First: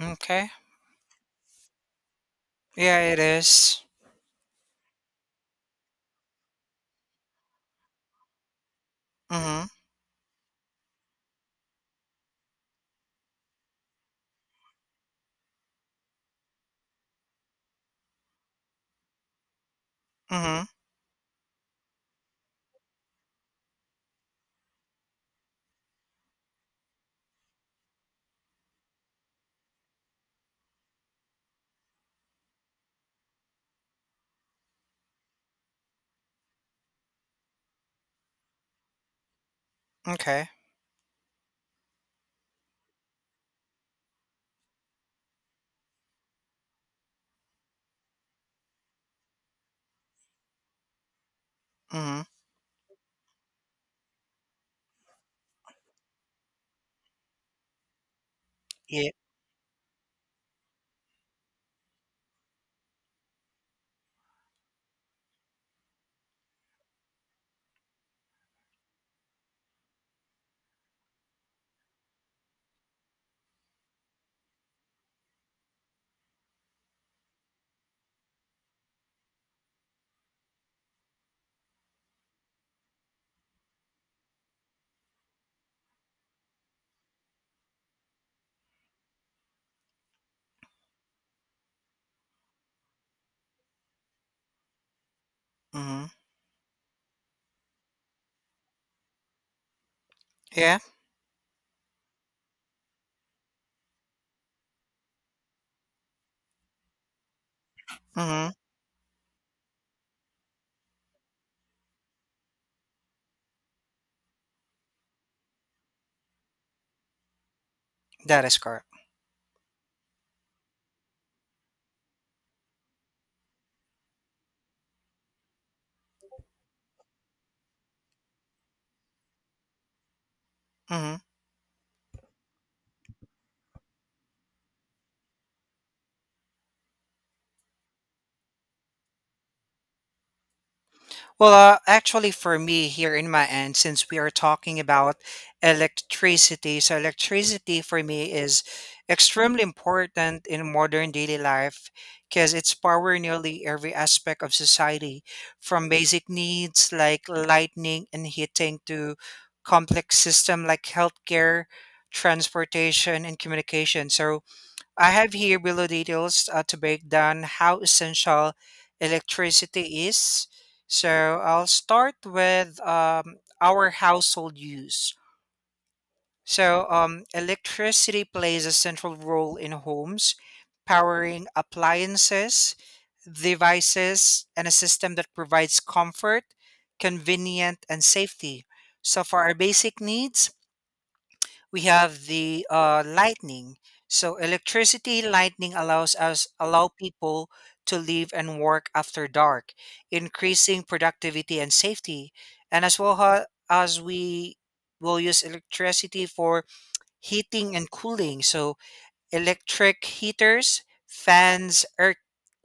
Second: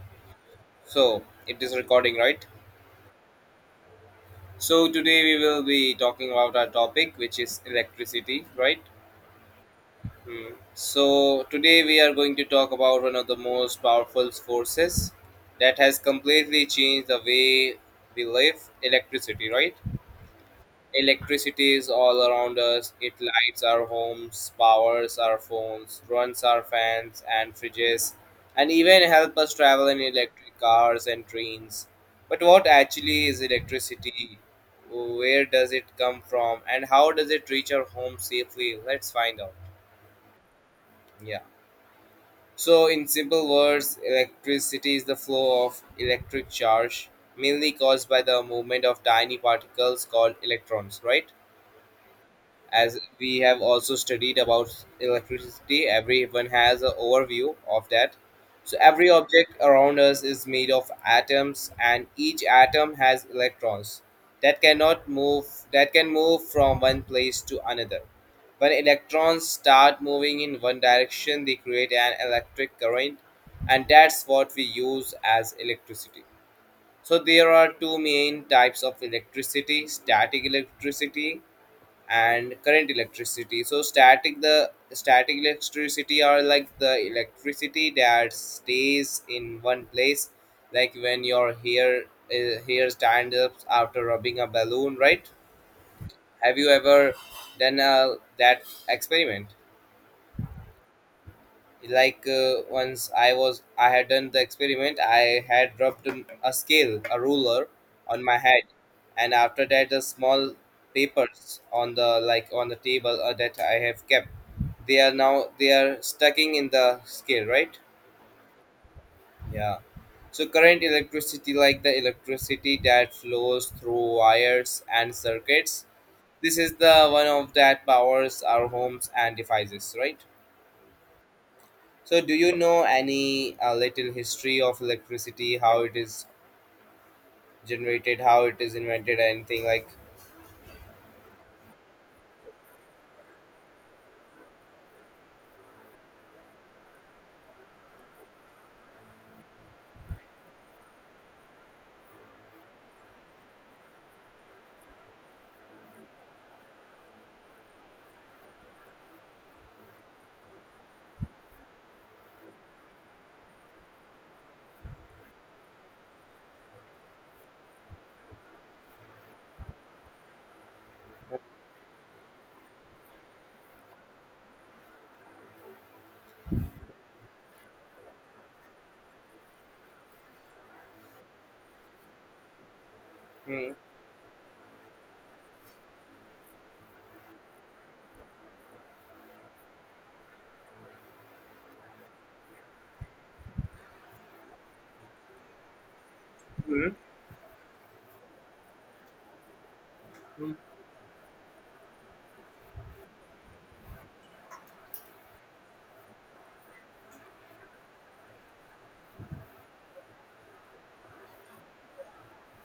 Okay. So it is recording, right? Yeah, it is. So today we will be talking about our topic, which is electricity, right? Mhm. Hmm. So today we are going to talk about one of the most powerful forces that has completely changed the way we live, electricity, right? Mhm. Electricity is all around us. It lights our homes, powers our phones, runs our fans and fridges, and even help us travel in electric cars and trains. But what actually is electricity? Where does it come from and how does it reach our home safely? Let's find out. Okay. Yeah. So, in simple words, electricity is the flow of electric charge, mainly caused by the movement of tiny particles called electrons, right? Mhm. As we have also studied about electricity, everyone has an overview of that. So every Yeah. object around us is made of atoms and each atom has electrons that cannot move that can move from one place to another. When electrons start moving in one direction, they create an electric current, and that's what we use as electricity. So there are two main types of electricity: static electricity and current electricity. So static the static electricity are like the electricity that stays in one place, like when your hair hair stand up after rubbing a balloon, right? Mhm. Have you ever done that experiment? Yeah. Like once I had done the experiment, I had rubbed a scale, a ruler, on my Mhm. head, and after that the small papers on the, like on the table, that I have kept, they are stucking in the scale, right? That is correct. Yeah. So current electricity, like the electricity that flows through wires and circuits, this is the one of that powers our homes and devices, right? Mhm. So, do you know any little history of electricity, how it is generated, how it is invented, anything like? Well, actually, for me here in my end, since we are talking about electricity, so electricity for me is extremely important in modern daily life because it's power nearly every aspect of society, from basic needs like lighting and heating to complex system like healthcare, transportation, and communication. So I have here below details to break down how essential electricity is. So I'll start with our household use. So electricity plays a central role in homes, powering appliances, Hmm. devices, and a system that provides comfort, convenient, and safety. So for our basic needs, we have the lightning. So electricity lightning allow Hmm. people to live and work after dark, Hmm. increasing productivity and safety. And as well as we will use electricity for heating and cooling. So electric heaters, fans, air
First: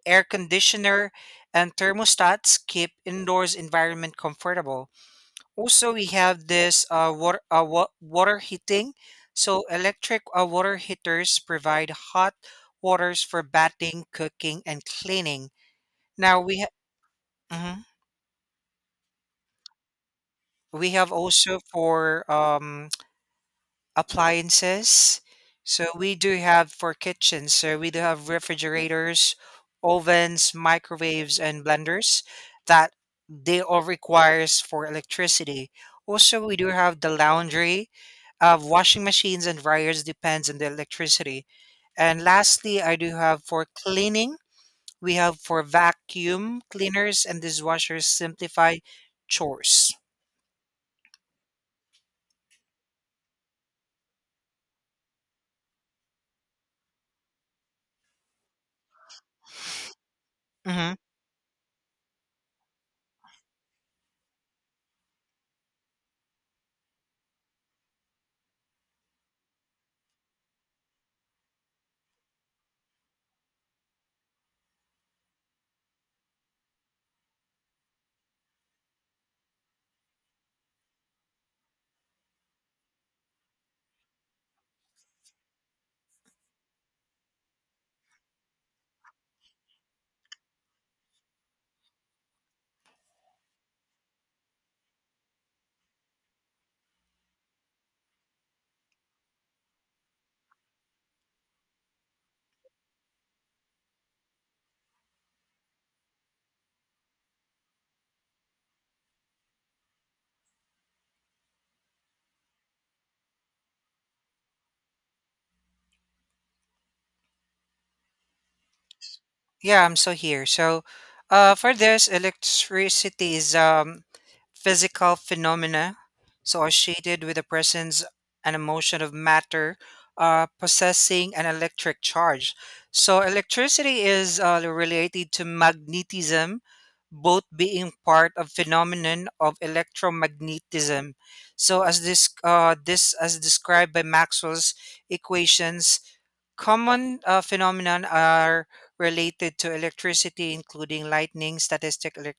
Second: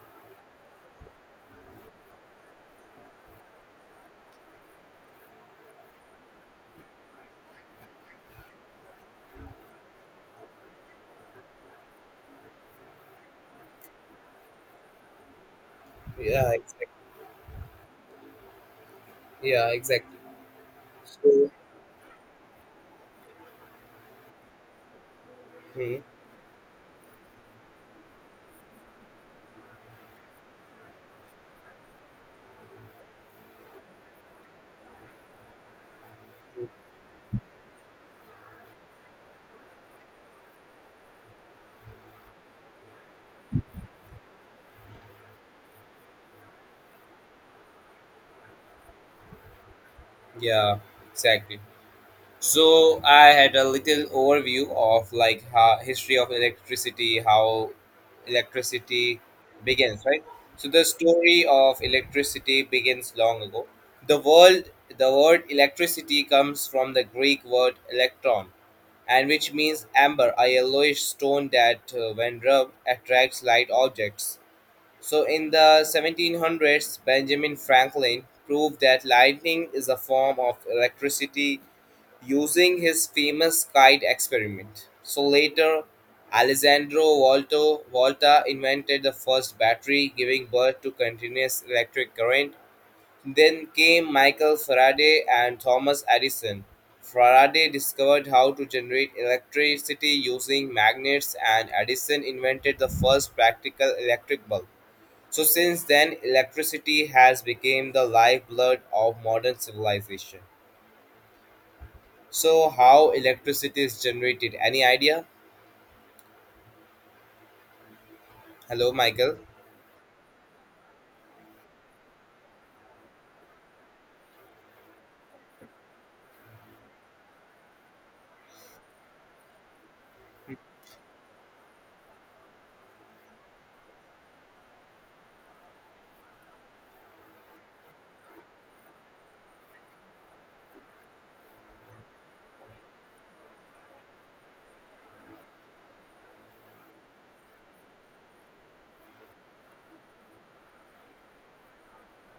air conditioner, and thermostats keep indoors environment comfortable. Also, we have this water, water heating. So, electric water heaters provide hot waters for bathing, cooking, and cleaning. Now Yeah, we ha- exactly. mhm. Yeah, exactly. We have So. also for appliances. So Hmm. we do have for kitchens, so we do have refrigerators, ovens, microwaves, and blenders that they all requires for electricity. Also, we do have the laundry, washing machines and dryers depends on the electricity. And lastly, I do have for cleaning, we have for vacuum cleaners and dishwashers simplify chores. Yeah, exactly. So I had a little overview of like how history of electricity, how electricity begins, right? So the Mhm. story of electricity begins long ago. The world, the word electricity comes from the Greek word electron, and which means amber, a yellowish stone that, when rubbed, attracts light objects. So, in the 1700s, Benjamin Franklin proved that lightning is a form of electricity using his famous kite experiment. So, later, Alessandro Volto, Volta invented the first battery, giving birth to continuous electric current. Then came Michael Faraday and Thomas Edison. Faraday discovered how to generate electricity using magnets, and Edison invented the first practical electric bulb. So since then, electricity has become the lifeblood of modern civilization. So how electricity is generated? Any idea? Hello, Michael. Yeah, I'm still here. So, for this, electricity is physical phenomena, so associated with the presence and emotion of matter, possessing an electric charge. So, electricity is related to magnetism, both being part of phenomenon of electromagnetism. So, as this as described by Maxwell's equations. Common phenomenon are related to electricity, including lightning, static elec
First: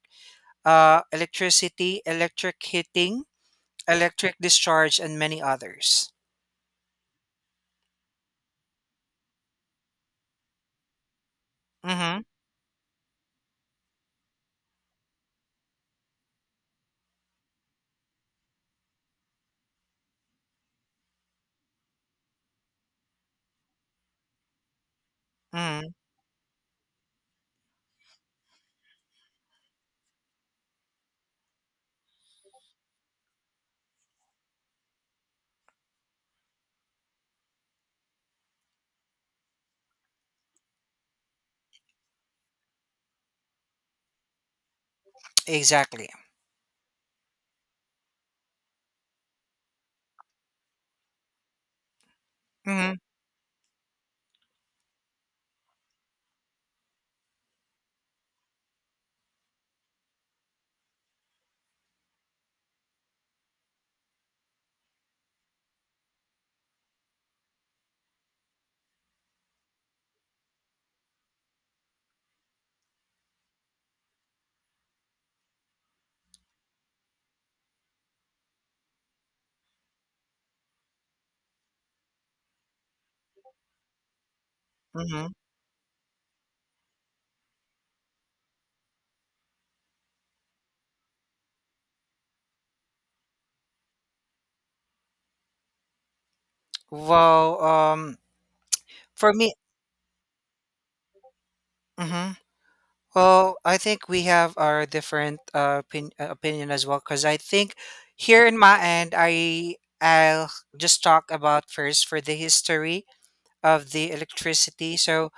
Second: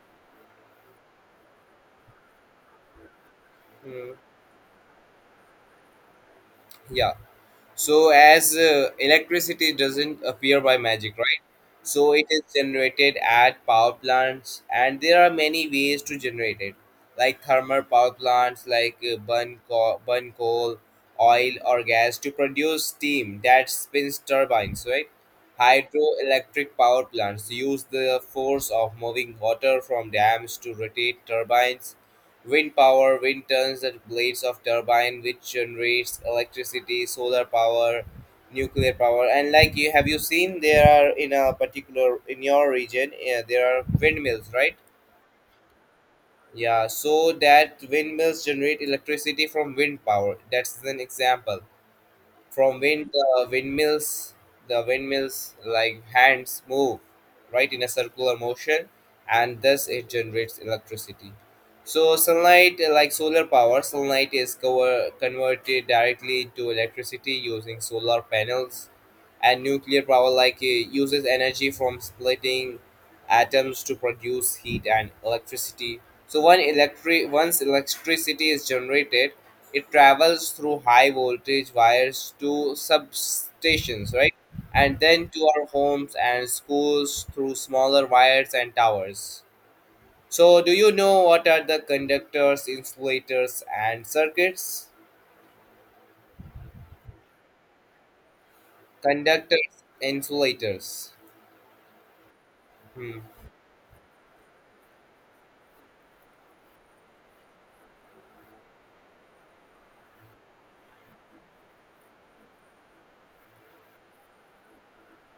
uh, electricity, electric heating, Hmm, electric discharge, and many others. yeah. So as electricity doesn't appear by magic, right? So Mm-hmm. it is generated at power plants, and there are many ways to generate it, like thermal power plants, like burn coal, oil or gas to produce steam that spins turbines, right? Hmm. Hydroelectric power plants use the force of moving water from dams to rotate turbines. Wind power: wind turns the blades of turbine which generates electricity, solar power, nuclear power. And like you seen there are in a particular in your region, yeah, there are windmills, right? Exactly. Yeah, so that windmills generate electricity from wind power. That's an example from Mm-hmm. when the windmills, the windmills, like hands move, right, in a circular motion, and thus it generates electricity. So sunlight, like solar power, sunlight is converted directly to electricity using solar panels, and nuclear power, like uses energy from splitting atoms to produce heat and electricity. So one electric once electricity is generated, it travels through high voltage wires to substations, right? And then Mm-hmm. to our homes and schools through smaller wires and towers. So, do you know what are the conductors, insulators, and circuits? Well, for me, Conductors, insulators. hmm Hmm. well, I think we have our different opinion as well, because I think here in my end, I'll just talk about first for the history of the electricity. So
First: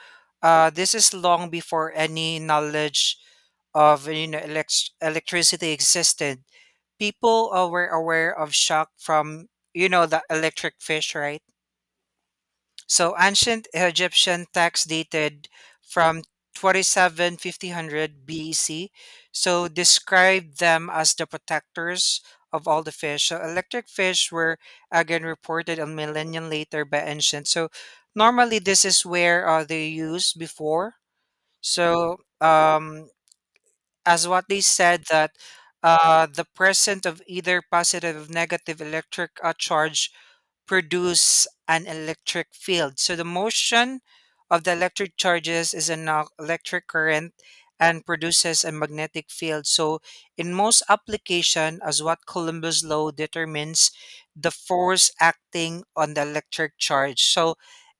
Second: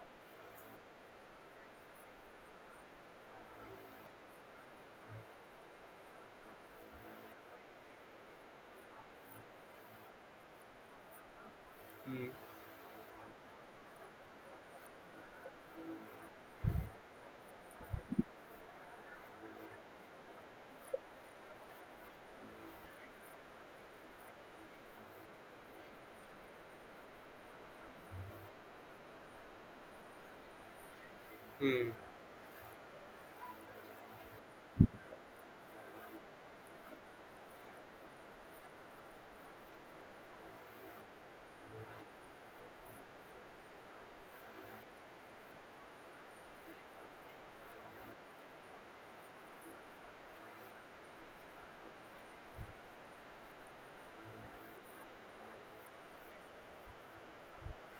this is long before any knowledge of electricity existed. People were aware of shock from the electric fish, right? Hmm. So ancient Egyptian text dated from twenty seven fifty hundred BC. So described them as the protectors of all the fish. So electric fish were again reported a millennium later by ancient. So normally this is where they used before. Hmm. So as what they said that the presence of either positive or negative electric charge produce an electric field. So the motion of the electric charges is an electric current and produces a magnetic field. So in most application as what Columbus law determines the force acting on the electric charge. So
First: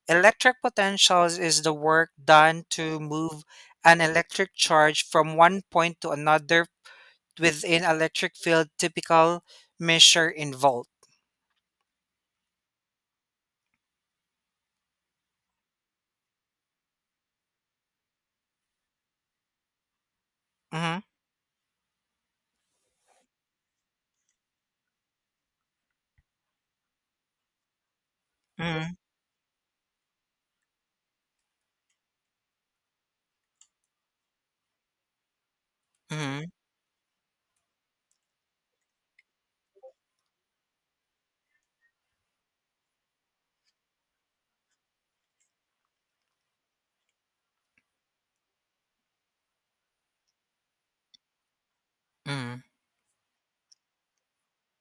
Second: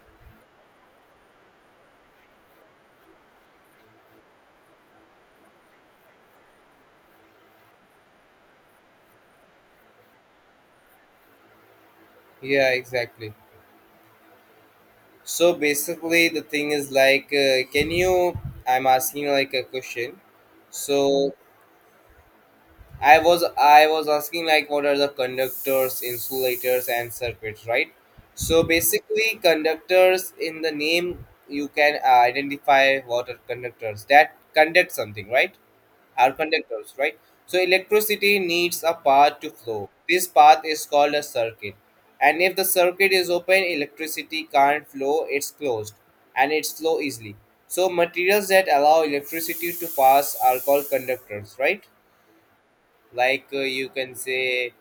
electric potentials is the work done to move an electric charge from one point to another within electric field typical measure in volt. Yeah, exactly. So basically, the thing is like, can you? I'm asking like a question. Mhm, So, I was asking like what are the conductors, insulators, and circuits, right? So mhm, basically, conductors, in the name you can identify what are conductors, that conduct something, right? Are mhm, conductors, right? So electricity needs a path to flow. This path is called a circuit, and if the circuit is open, electricity can't flow. It's closed, and it's flow easily. So materials that allow electricity to pass are called conductors, right? mhm. Like you can say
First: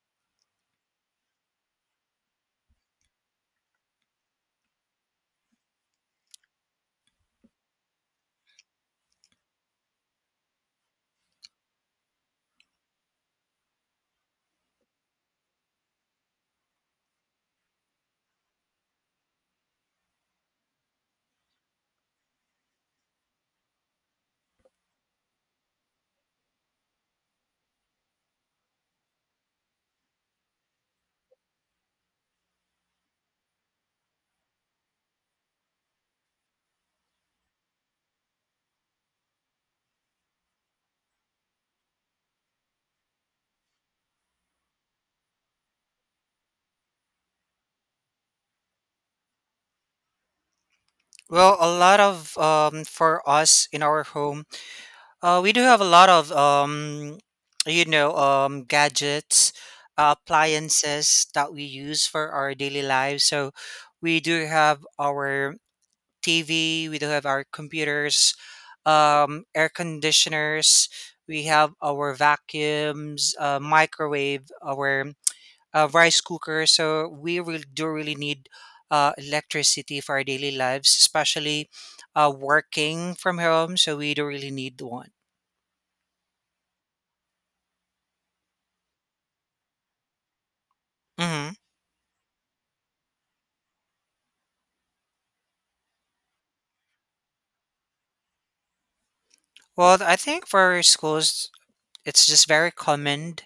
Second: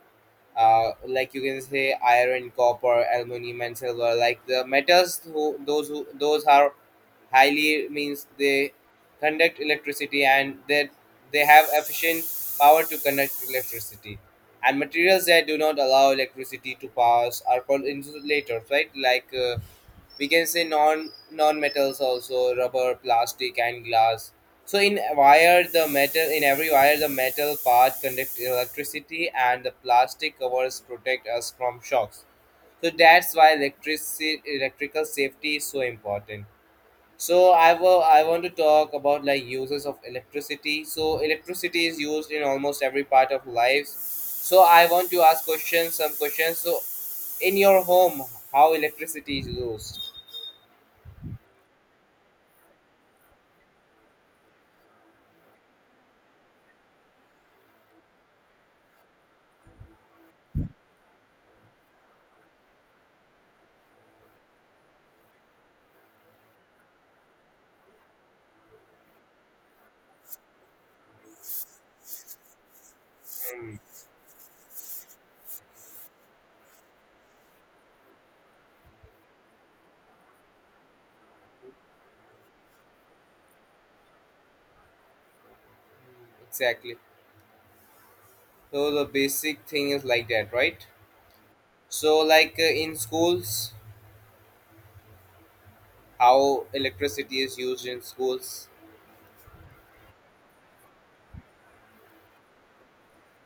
like you can say iron, copper, aluminum and silver, like the metals, those those are highly, means they conduct electricity, and that they have efficient power to conduct electricity. And materials that do not allow electricity to pass are called insulators, right? Like we can say non metals, also rubber, plastic and glass. So in every wire, the metal part conducts electricity and the plastic covers protect us from shocks. So that's why electricity electrical safety is so important. So I want to talk about like uses of electricity. So electricity is used in almost every part of life. So I want to ask questions, some questions. So in your home, how electricity is used? Well, a lot of for us in our home, we do have a lot of gadgets, appliances that we use for our daily lives. So we do have our TV, we do have our computers, air conditioners, we have our vacuums, Mm, microwave, our rice cooker. So we really do really need electricity for our daily lives, especially working from home. So we do really need one. exactly. So the basic thing is like that, right? Hmm. So like in schools, how electricity is used in schools? Well, I think for schools, it's just very common.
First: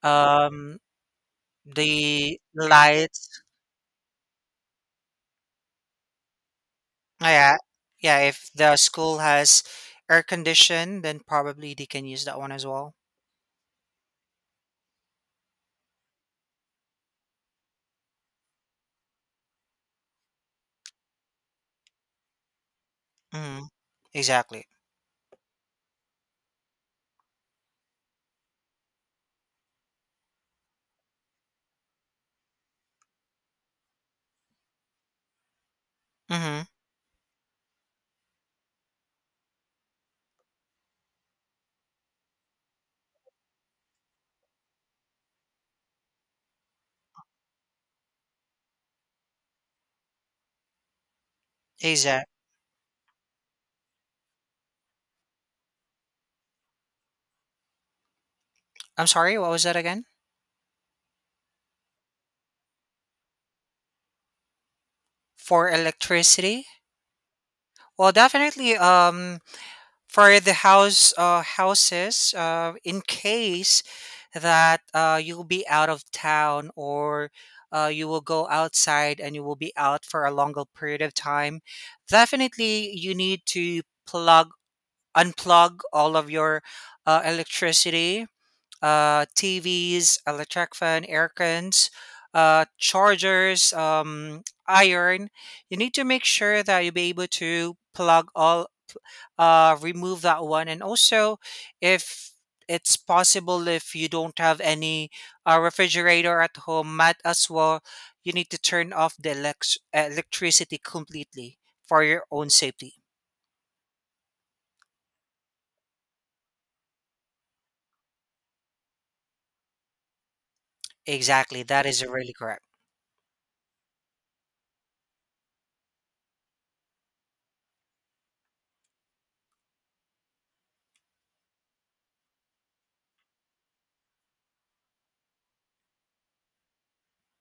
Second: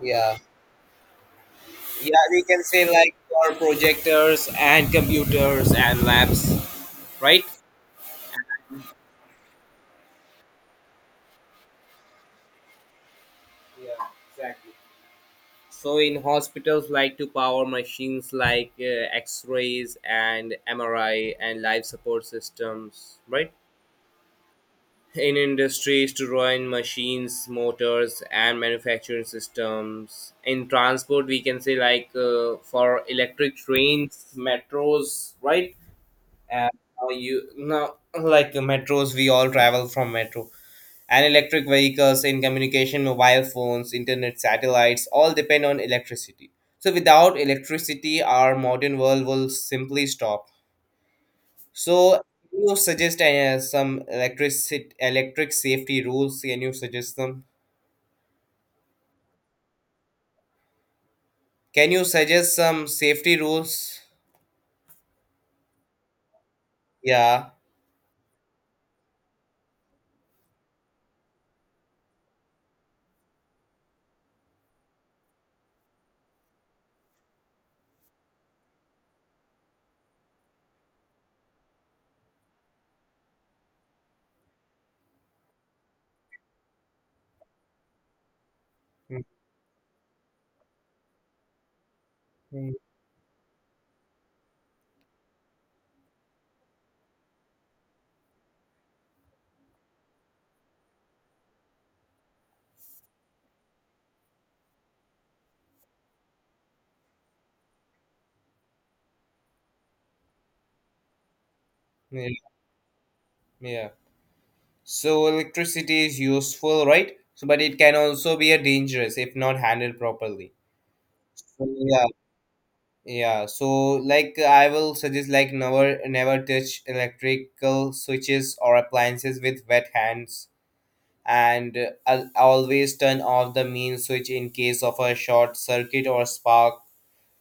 Yeah. Um, Yeah, the we can say like lights. for projectors and computers and labs, Oh, right? yeah, yeah. If the school has air condition, then probably they can use that one as well. Yeah, exactly. So in hospitals, like to power machines like X-rays and MRI and life support systems, right? Hmm. Exactly. In industries to run machines, motors and manufacturing systems. In transport we can say like for electric trains, metros, right? Mm-hmm. And now, like metros, we all travel from metro and electric vehicles. In communication, mobile phones, internet, satellites all depend on electricity. So without electricity our modern world will simply stop. So, Exact. can you suggest some electric electric safety rules? Can you suggest them? I'm sorry. What was that again? Can you suggest some safety rules? For electricity. Yeah. Well, definitely. For the house houses in case that you will be out of town or you will go outside and you will be out for a longer period of time, definitely you need to plug unplug all of your electricity TVs, electric fan, air cons, Mhm. chargers, iron. You need to make sure that you'll be able to plug all, remove that one. And also, if it's possible, if you don't have any refrigerator at home, might as well, you need to turn off the electricity completely for your Yeah. own safety. Yeah. So electricity is useful, right? So, but it can also be a dangerous if not handled properly. Exactly. So, That yeah. is really correct. Yeah. So, like I will suggest, like never touch electrical switches or appliances with wet hands, and always turn off the main switch in case of a short circuit or spark,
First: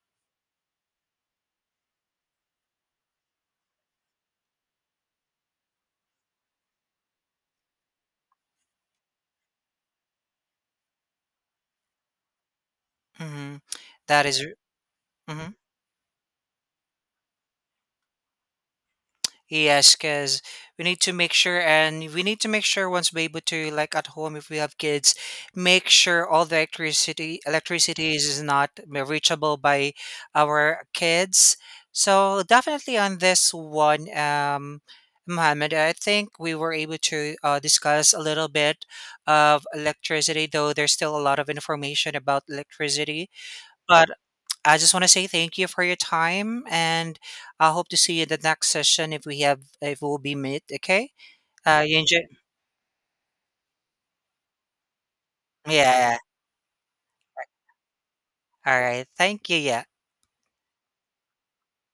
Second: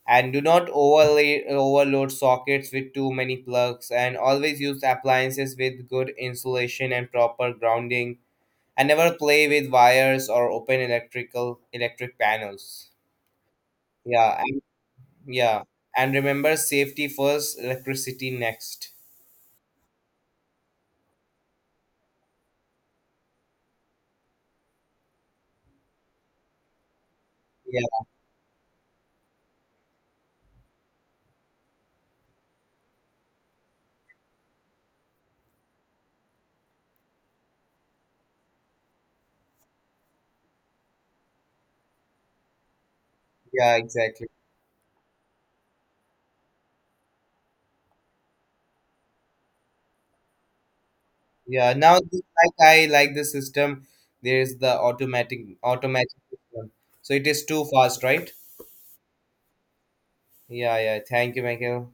and do not overlay overload sockets with too many plugs, and always use appliances with good insulation and proper grounding, and never play with wires or open electric panels. Mhm. That Yeah, is. and Mhm. yeah, and remember, safety first, electricity next. Yes, because we need to make sure, and we need to make sure once we able to, like at home, if we have kids, make sure all the electricity Yeah. electricity is not reachable by our kids. So definitely on this one, Mohammed, I think we were able to discuss a little bit of electricity, though there's still a lot of information about electricity. Yeah, But exactly. I just want to say thank you for your time, and I hope to see you in the next session if we'll be meet. Okay. Yeah, You now enjoy. this, like I like the system. There is the automatic Yeah. system. So it is too fast, right? All right. Thank you. Yeah. Yeah, yeah. Thank you, Michael.